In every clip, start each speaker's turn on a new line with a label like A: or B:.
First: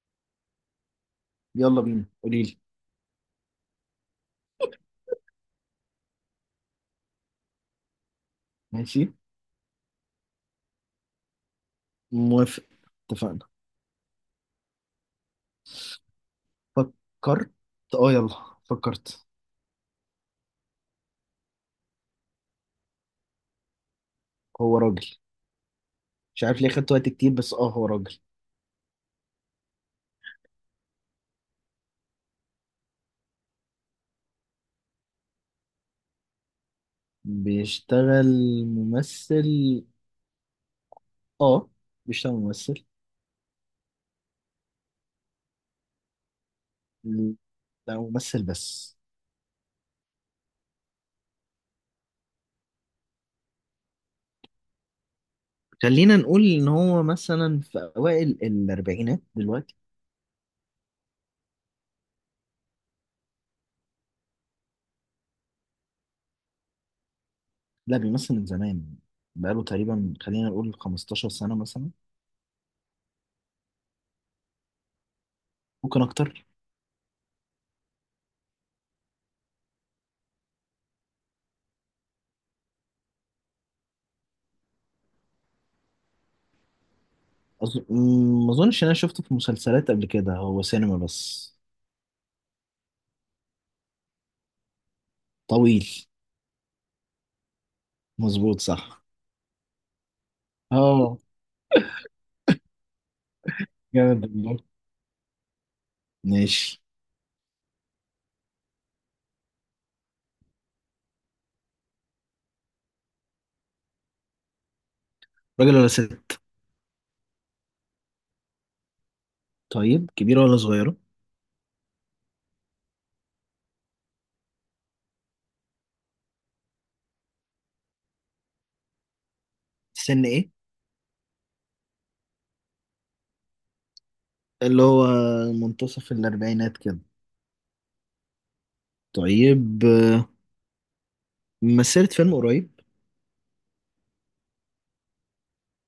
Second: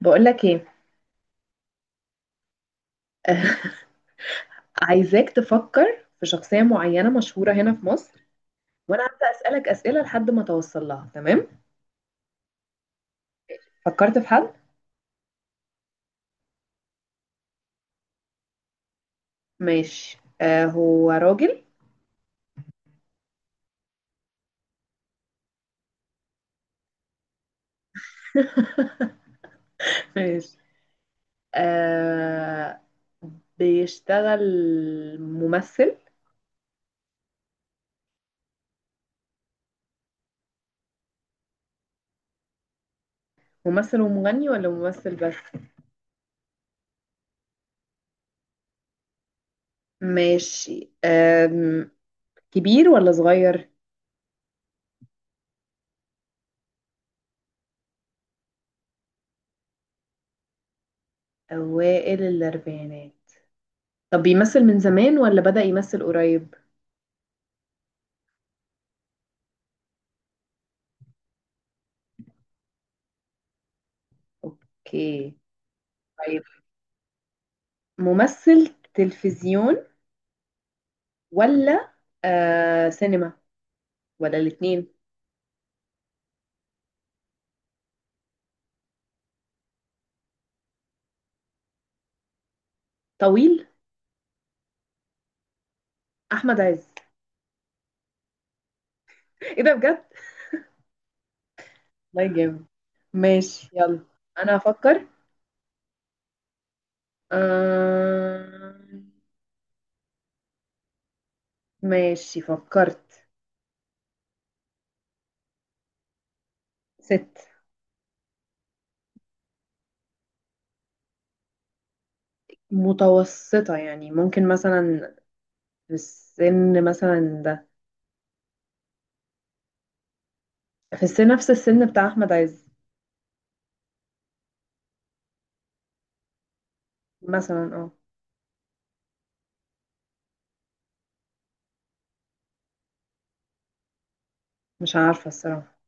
A: بقول لك ايه؟
B: يلا بينا، قولي لي.
A: عايزاك تفكر في شخصية معينة مشهورة هنا في مصر، وانا
B: ماشي.
A: هبدأ اسألك اسئلة لحد ما توصل لها. تمام.
B: موافق. اتفقنا.
A: فكرت في حد؟
B: فكرت. اه يلا فكرت.
A: ماشي، هو راجل.
B: هو راجل. مش عارف ليه خدت وقت كتير، بس هو راجل.
A: ماشي. آه بيشتغل ممثل.
B: بيشتغل ممثل. اه بيشتغل ممثل.
A: ممثل ومغني ولا ممثل بس؟
B: لا، ممثل بس.
A: ماشي، كبير ولا صغير؟
B: خلينا نقول ان هو مثلا في اوائل الاربعينات دلوقتي.
A: اوائل الاربعينات؟ طب بيمثل من زمان ولا بدأ يمثل قريب؟
B: لا، بيمثل من زمان. بقاله تقريبا، خلينا نقول 15 سنة مثلا.
A: اوكي.
B: ممكن اكتر.
A: ممثل تلفزيون ولا سينما ولا الاتنين؟
B: أظ... ما اظنش إن انا شفته في مسلسلات قبل كده، هو سينما بس.
A: طويل؟
B: طويل.
A: احمد عز.
B: مظبوط، صح.
A: ايه ده بجد؟
B: اه.
A: والله جامد. ماشي يلا،
B: جامد
A: انا
B: والله.
A: هفكر.
B: ماشي.
A: آه... ماشي فكرت.
B: راجل ولا ست؟
A: ست.
B: طيب، كبيرة ولا صغيرة؟
A: متوسطة يعني، ممكن مثلا في السن مثلا ده،
B: سن ايه؟
A: في السن نفس السن بتاع احمد عز
B: اللي هو منتصف الأربعينات كده.
A: مثلا، اه.
B: طيب. مثلت فيلم قريب؟
A: مش عارفة الصراحة،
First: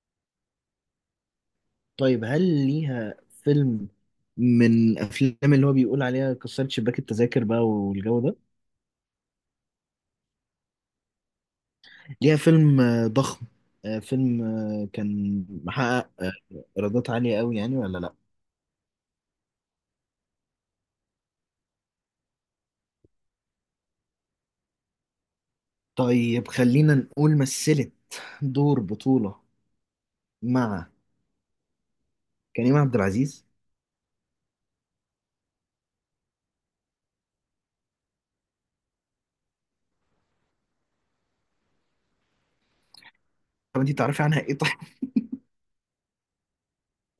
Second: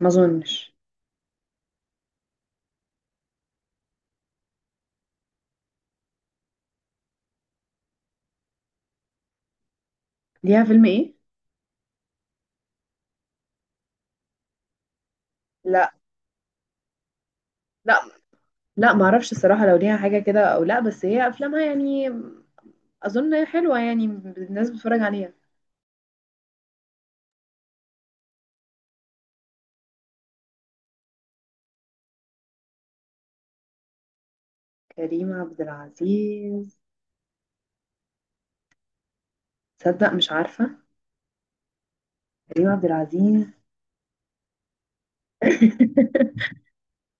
A: ما اظنش.
B: طيب، هل ليها فيلم من أفلام اللي هو بيقول عليها كسرت شباك التذاكر بقى والجو ده؟
A: ليها فيلم ايه؟
B: ليها فيلم ضخم. فيلم كان
A: لا.
B: محقق إيرادات عالية قوي، يعني ولا
A: لا.
B: لأ؟
A: لا ما اعرفش الصراحه لو ليها حاجه كده او لا، بس هي افلامها يعني اظن حلوه، يعني الناس بتتفرج عليها.
B: طيب، خلينا نقول مثلت دور بطولة مع كريم عبد العزيز.
A: كريم عبد العزيز؟ تصدق مش عارفه كريم عبد العزيز.
B: طب انت تعرفي عنها ايه طيب؟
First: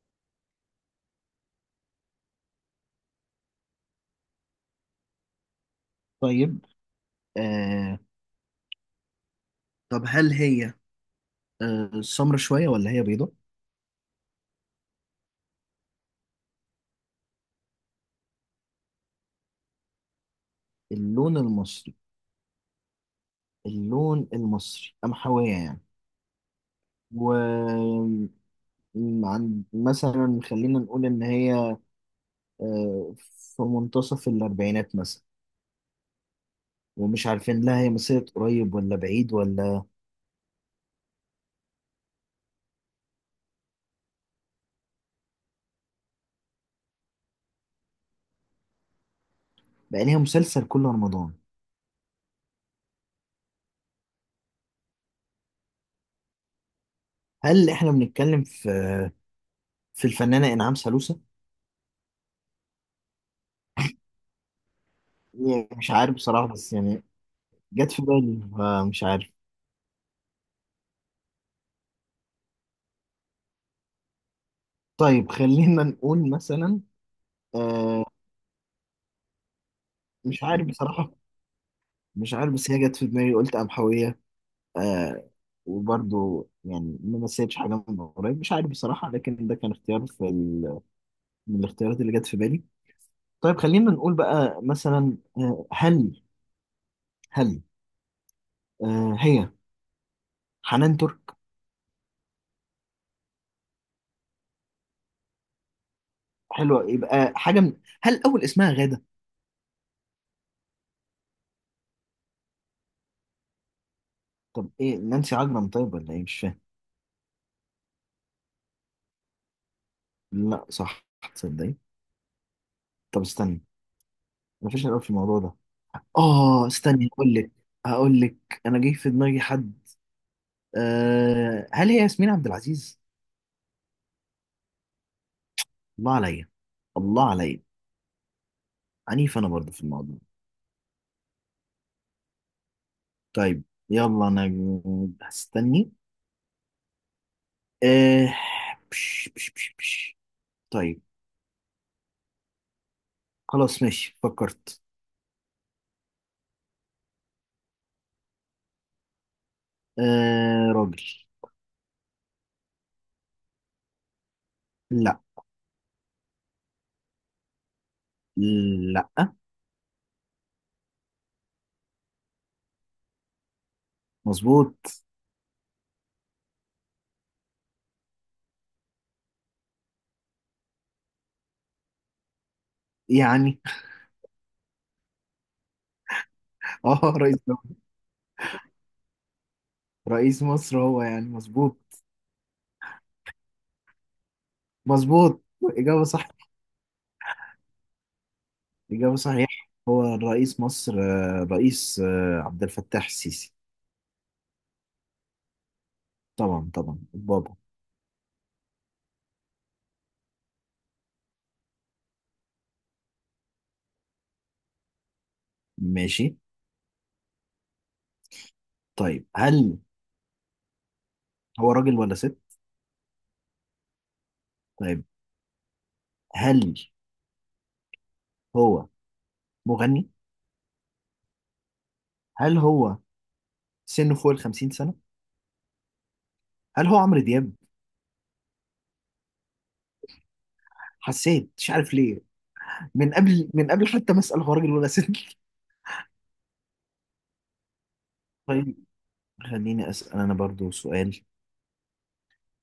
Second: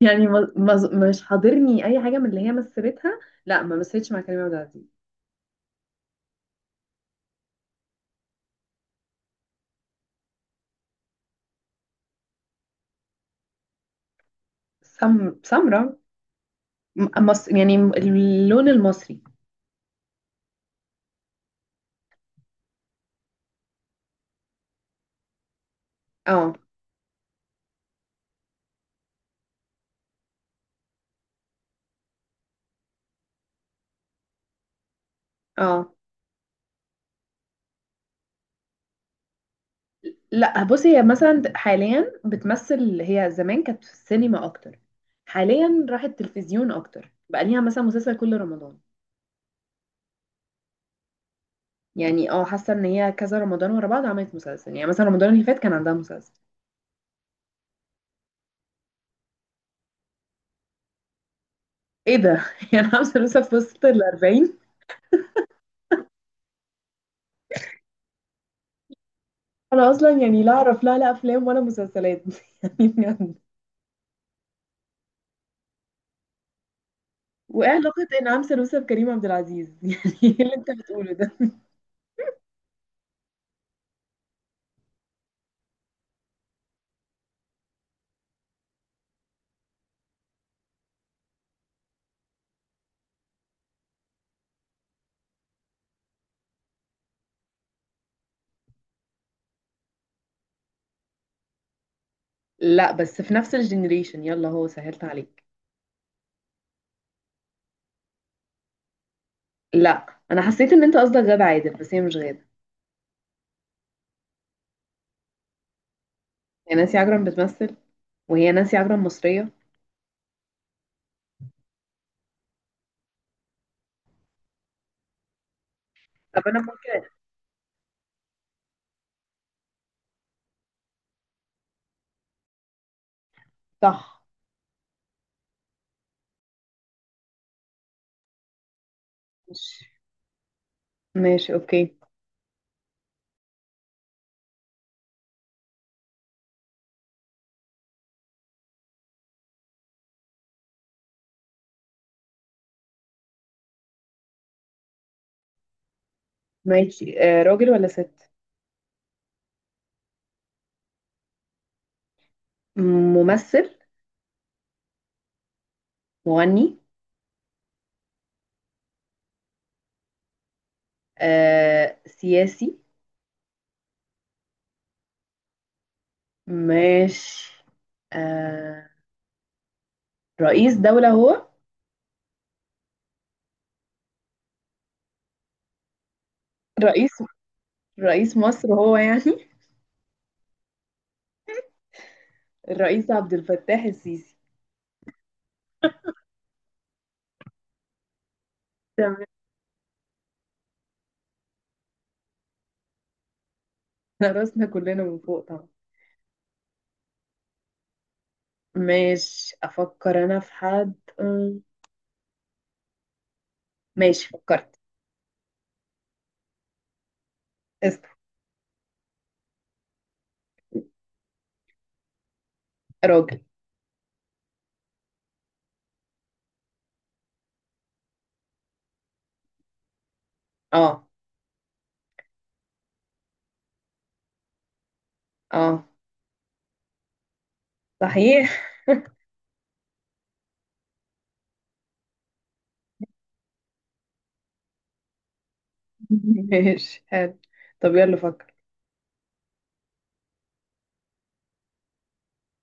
A: يعني مش حاضرني اي حاجه من اللي هي مثلتها. لا ما مثلتش مع كريم عبد العزيز.
B: طيب. آه طب هل هي سمرة شوية ولا هي بيضة؟
A: سمرة. يعني اللون المصري.
B: اللون المصري. اللون المصري، قمحوية يعني.
A: اه.
B: و عن مثلا خلينا نقول ان هي في منتصف الاربعينات مثلا،
A: اه.
B: ومش عارفين لا هي مسيرة قريب ولا بعيد ولا.
A: لا بصي، هي مثلا حاليا بتمثل، هي زمان كانت في السينما اكتر، حاليا راحت تلفزيون اكتر، بقى ليها مثلا مسلسل كل رمضان.
B: بقى ليها مسلسل كل رمضان.
A: يعني اه، حاسه ان هي كذا رمضان ورا بعض عملت مسلسل، يعني مثلا رمضان اللي فات كان عندها مسلسل.
B: هل احنا بنتكلم في الفنانة انعام سالوسة؟
A: ايه ده؟ يعني عامله لسه في وسط ال 40.
B: يعني مش عارف بصراحة، بس يعني جت في بالي، فمش عارف.
A: انا اصلا يعني لا اعرف لا لا افلام ولا مسلسلات. يعني بجد.
B: طيب، خلينا نقول مثلا
A: وايه
B: آه
A: علاقه انعام سالوسة بكريم عبد العزيز؟ يعني ايه
B: مش
A: اللي
B: عارف
A: انت
B: بصراحة.
A: بتقوله ده؟
B: مش عارف، بس هي جت في دماغي، قلت قمحوية. آه. وبرضو يعني ما مثلتش حاجة من قريب، مش عارف بصراحة، لكن ده كان اختيار في من الاختيارات اللي جت في بالي. طيب، خلينا نقول بقى مثلا، آه هل هل آه هي حنان ترك.
A: لا، بس في نفس الجنريشن، يلا هو سهلت عليك.
B: حلوة، يبقى حاجة من، هل أول اسمها غادة؟
A: لا انا حسيت ان انت قصدك غادة عادل، بس هي مش غادة.
B: طب إيه نانسي عجرم طيب ولا إيه، مش فاهم.
A: هي نانسي عجرم بتمثل؟ وهي نانسي عجرم مصرية؟
B: لا صح، تصدقي؟ طب استنى، مفيش الأول في الموضوع ده.
A: طب انا
B: اه
A: ممكن؟
B: استني، هقول لك. هقول لك، انا جاي في دماغي حد. أه، هل هي ياسمين عبد العزيز؟
A: صح.
B: الله عليا. الله عليا. عنيف انا برضه في
A: ماشي.
B: الموضوع.
A: ماشي اوكي.
B: طيب، يلا انا هستني. أه. بش بش بش بش. طيب. خلاص ماشي، فكرت.
A: ماشي، راجل ولا ست؟
B: أه راجل.
A: ممثل؟
B: لا.
A: مغني؟
B: لا.
A: سياسي؟
B: مظبوط.
A: ماشي، آه رئيس دولة هو؟
B: يعني اه،
A: رئيس
B: رئيس دولة.
A: رئيس مصر هو يعني؟
B: رئيس مصر هو يعني. مظبوط.
A: الرئيس عبد الفتاح السيسي.
B: مظبوط. إجابة صح. الإجابة
A: تمام،
B: صحيحة، هو الرئيس مصر الرئيس عبد الفتاح السيسي.
A: احنا راسنا كلنا من فوق طبعا.
B: طبعا، طبعا بابا.
A: ماشي افكر انا في حد. أم، ماشي فكرت.
B: ماشي.
A: اسم.
B: طيب، هل هو راجل ولا ست؟
A: راجل.
B: طيب، هل هو مغني؟
A: اه.
B: هل هو سنه فوق ال 50 سنة؟
A: اه.
B: هل هو عمرو دياب؟
A: صحيح.
B: حسيت، مش عارف ليه، من قبل، من قبل حتى ما أسأل هو راجل ولا ست.
A: ماشي حلو. طب يلا فكر.
B: طيب، خليني أسأل أنا برضو سؤال.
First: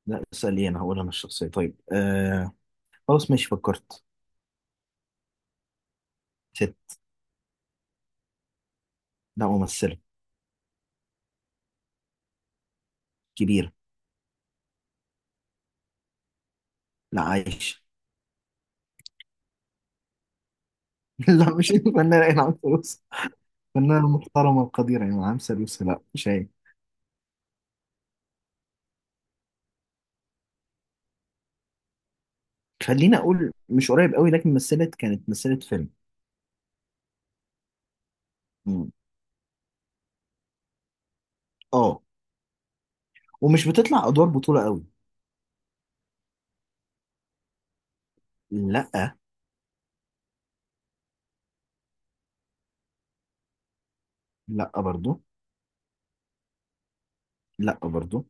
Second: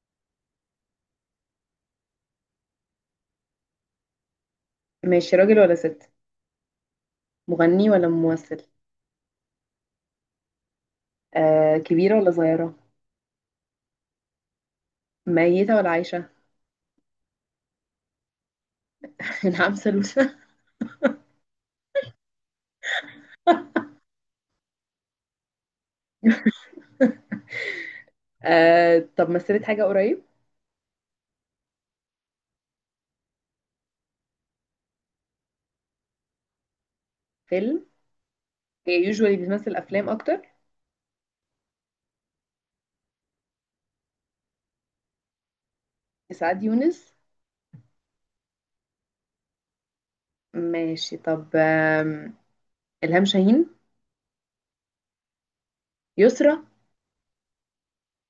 B: لا اسأل إيه، أنا هقول أنا الشخصية. طيب خلاص ماشي، فكرت.
A: ماشي، راجل ولا ست؟
B: ست.
A: مغني ولا ممثل؟
B: لا، ممثلة.
A: كبيرة ولا صغيرة؟
B: كبيرة.
A: ميتة ولا عايشة؟
B: لا، عايشة.
A: نعم سلوسة؟
B: لا، مش الفنانة إنعام سالوسة. فنانة محترمة وقديرة يعني إنعام سالوسة، لا مش هي.
A: طب مثلت حاجة قريب؟
B: خليني أقول مش قريب قوي، لكن مثلت، كانت مثلت فيلم.
A: فيلم؟
B: مم.
A: هي يوجوالي بتمثل أفلام أكتر؟
B: آه، ومش بتطلع أدوار بطولة قوي.
A: سعاد يونس؟
B: لا.
A: ماشي، طب إلهام شاهين؟
B: لا برضو.
A: يسرا؟
B: لا برضو.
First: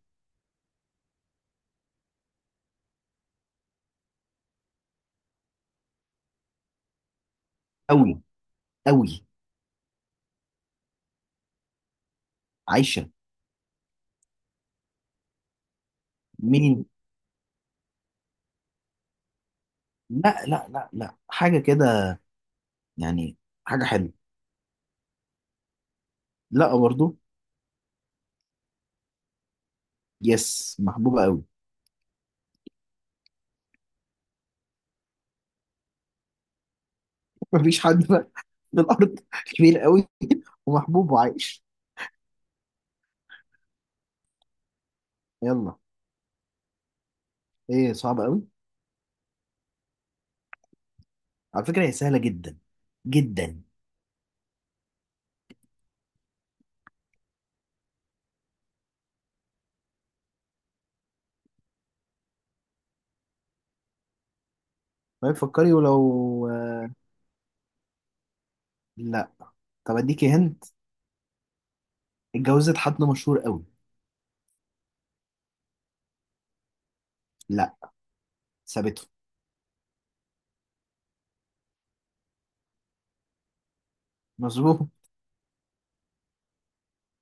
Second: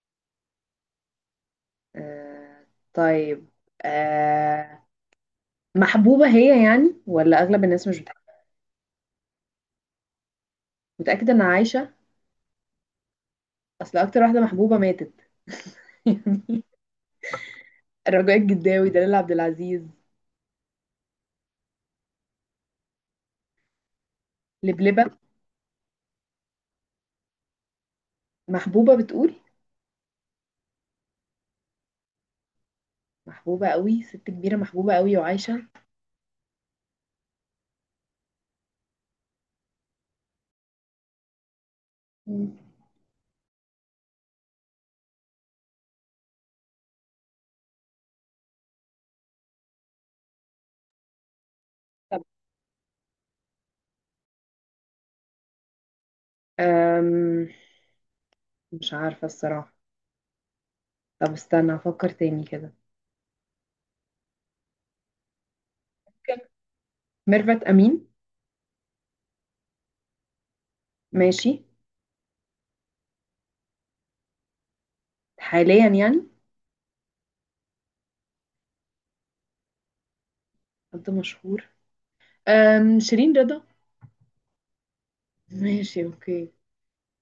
A: آه طيب، آه محبوبة هي يعني ولا أغلب الناس مش
B: قوي.
A: بتحبها؟
B: قوي.
A: متأكدة إن عايشة؟
B: عايشة.
A: اصل اكتر واحده محبوبه ماتت.
B: مين؟
A: رجاء الجداوي؟ دلال عبد العزيز؟
B: لا لا لا لا، حاجة كده يعني، حاجة حلوة.
A: لبلبة؟
B: لا برضو.
A: محبوبة بتقول؟
B: يس، محبوبة قوي.
A: محبوبة قوي ست كبيرة محبوبة قوي وعايشة؟
B: مفيش حد في الأرض كبير قوي ومحبوب وعايش.
A: مم.
B: يلا. إيه، صعب قوي. على فكرة هي سهلة
A: طب
B: جدا. جدا.
A: أم... مش عارفة الصراحة. طب استنى أفكر تاني كده.
B: ما تفكري
A: ممكن
B: ولو.
A: ميرفت أمين؟
B: لا. طب اديكي هنت.
A: ماشي.
B: اتجوزت حد مشهور قوي.
A: حاليا يعني؟
B: لا، سابته.
A: حد مشهور؟ شيرين رضا؟
B: مظبوط.
A: ماشي أوكي.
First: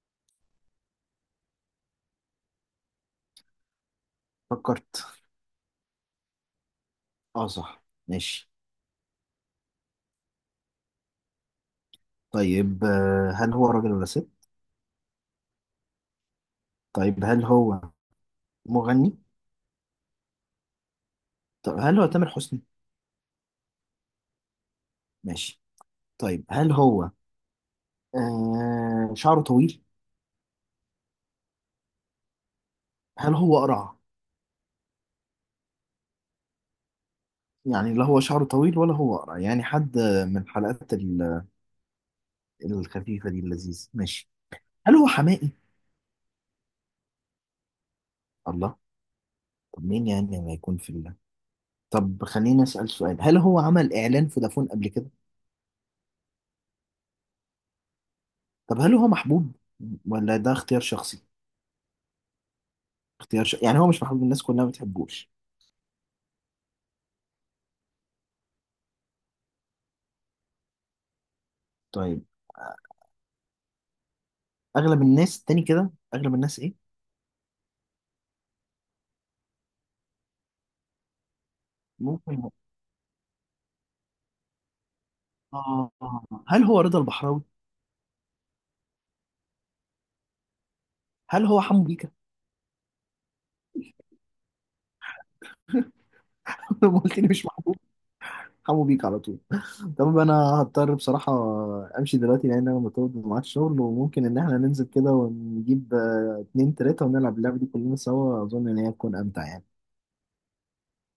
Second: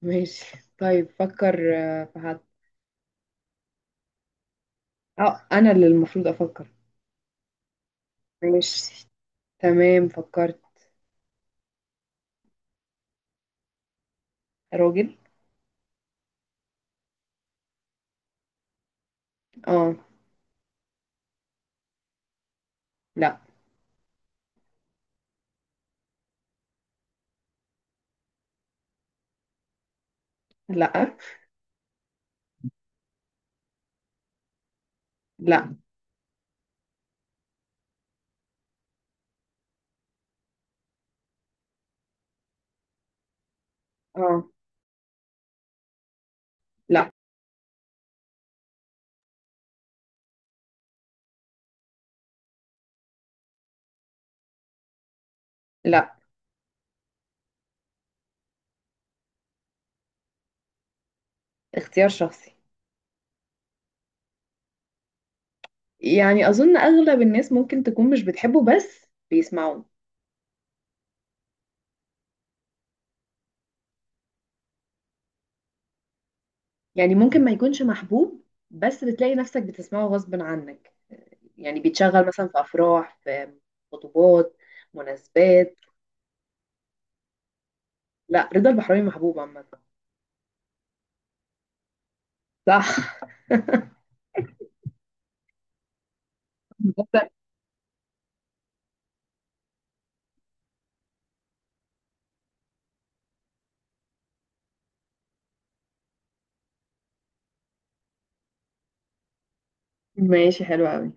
A: ماشي طيب فكر في حد.
B: فكرت.
A: اه أنا اللي المفروض أفكر.
B: اه صح، ماشي.
A: ماشي، تمام فكرت.
B: طيب هل هو راجل ولا ست؟
A: راجل.
B: طيب، هل هو مغني؟
A: اه.
B: طب هل هو تامر حسني؟
A: لا.
B: ماشي. طيب، هل هو شعره طويل؟
A: لا.
B: هل هو قرع؟
A: لا.
B: يعني لا هو شعره طويل ولا هو قرع، يعني حد من الحلقات الخفيفة دي اللذيذ. ماشي.
A: اه.
B: هل هو حمائي؟
A: لا.
B: الله. طب مين يعني ما يكون في الله. طب خليني أسأل سؤال، هل هو عمل إعلان فودافون قبل كده؟
A: لا.
B: طب هل هو محبوب ولا ده اختيار شخصي؟
A: اختيار شخصي.
B: اختيار يعني هو مش محبوب، الناس كلها ما بتحبوش؟
A: يعني أظن أغلب الناس ممكن تكون مش بتحبه بس بيسمعوه.
B: طيب، أغلب الناس تاني كده، أغلب الناس إيه؟
A: يعني ممكن ما يكونش محبوب، بس بتلاقي نفسك بتسمعه غصب عنك. يعني بيتشغل مثلا
B: ممكن.
A: في أفراح، في خطوبات، مناسبات.
B: آه، هل هو رضا البحراوي؟
A: لا رضا البحراوي محبوب عامة.
B: هل هو حمو بيكا؟
A: صح.
B: لما قلت لي مش محبوب، حمو بيكا على طول. طب أنا هضطر بصراحة أمشي دلوقتي، لأن أنا مرتبط معاك شغل، وممكن إن إحنا ننزل كده ونجيب اتنين تلاتة ونلعب اللعبة دي كلنا سوا. أظن إن هي تكون أمتع يعني.
A: ماشي حلو قوي.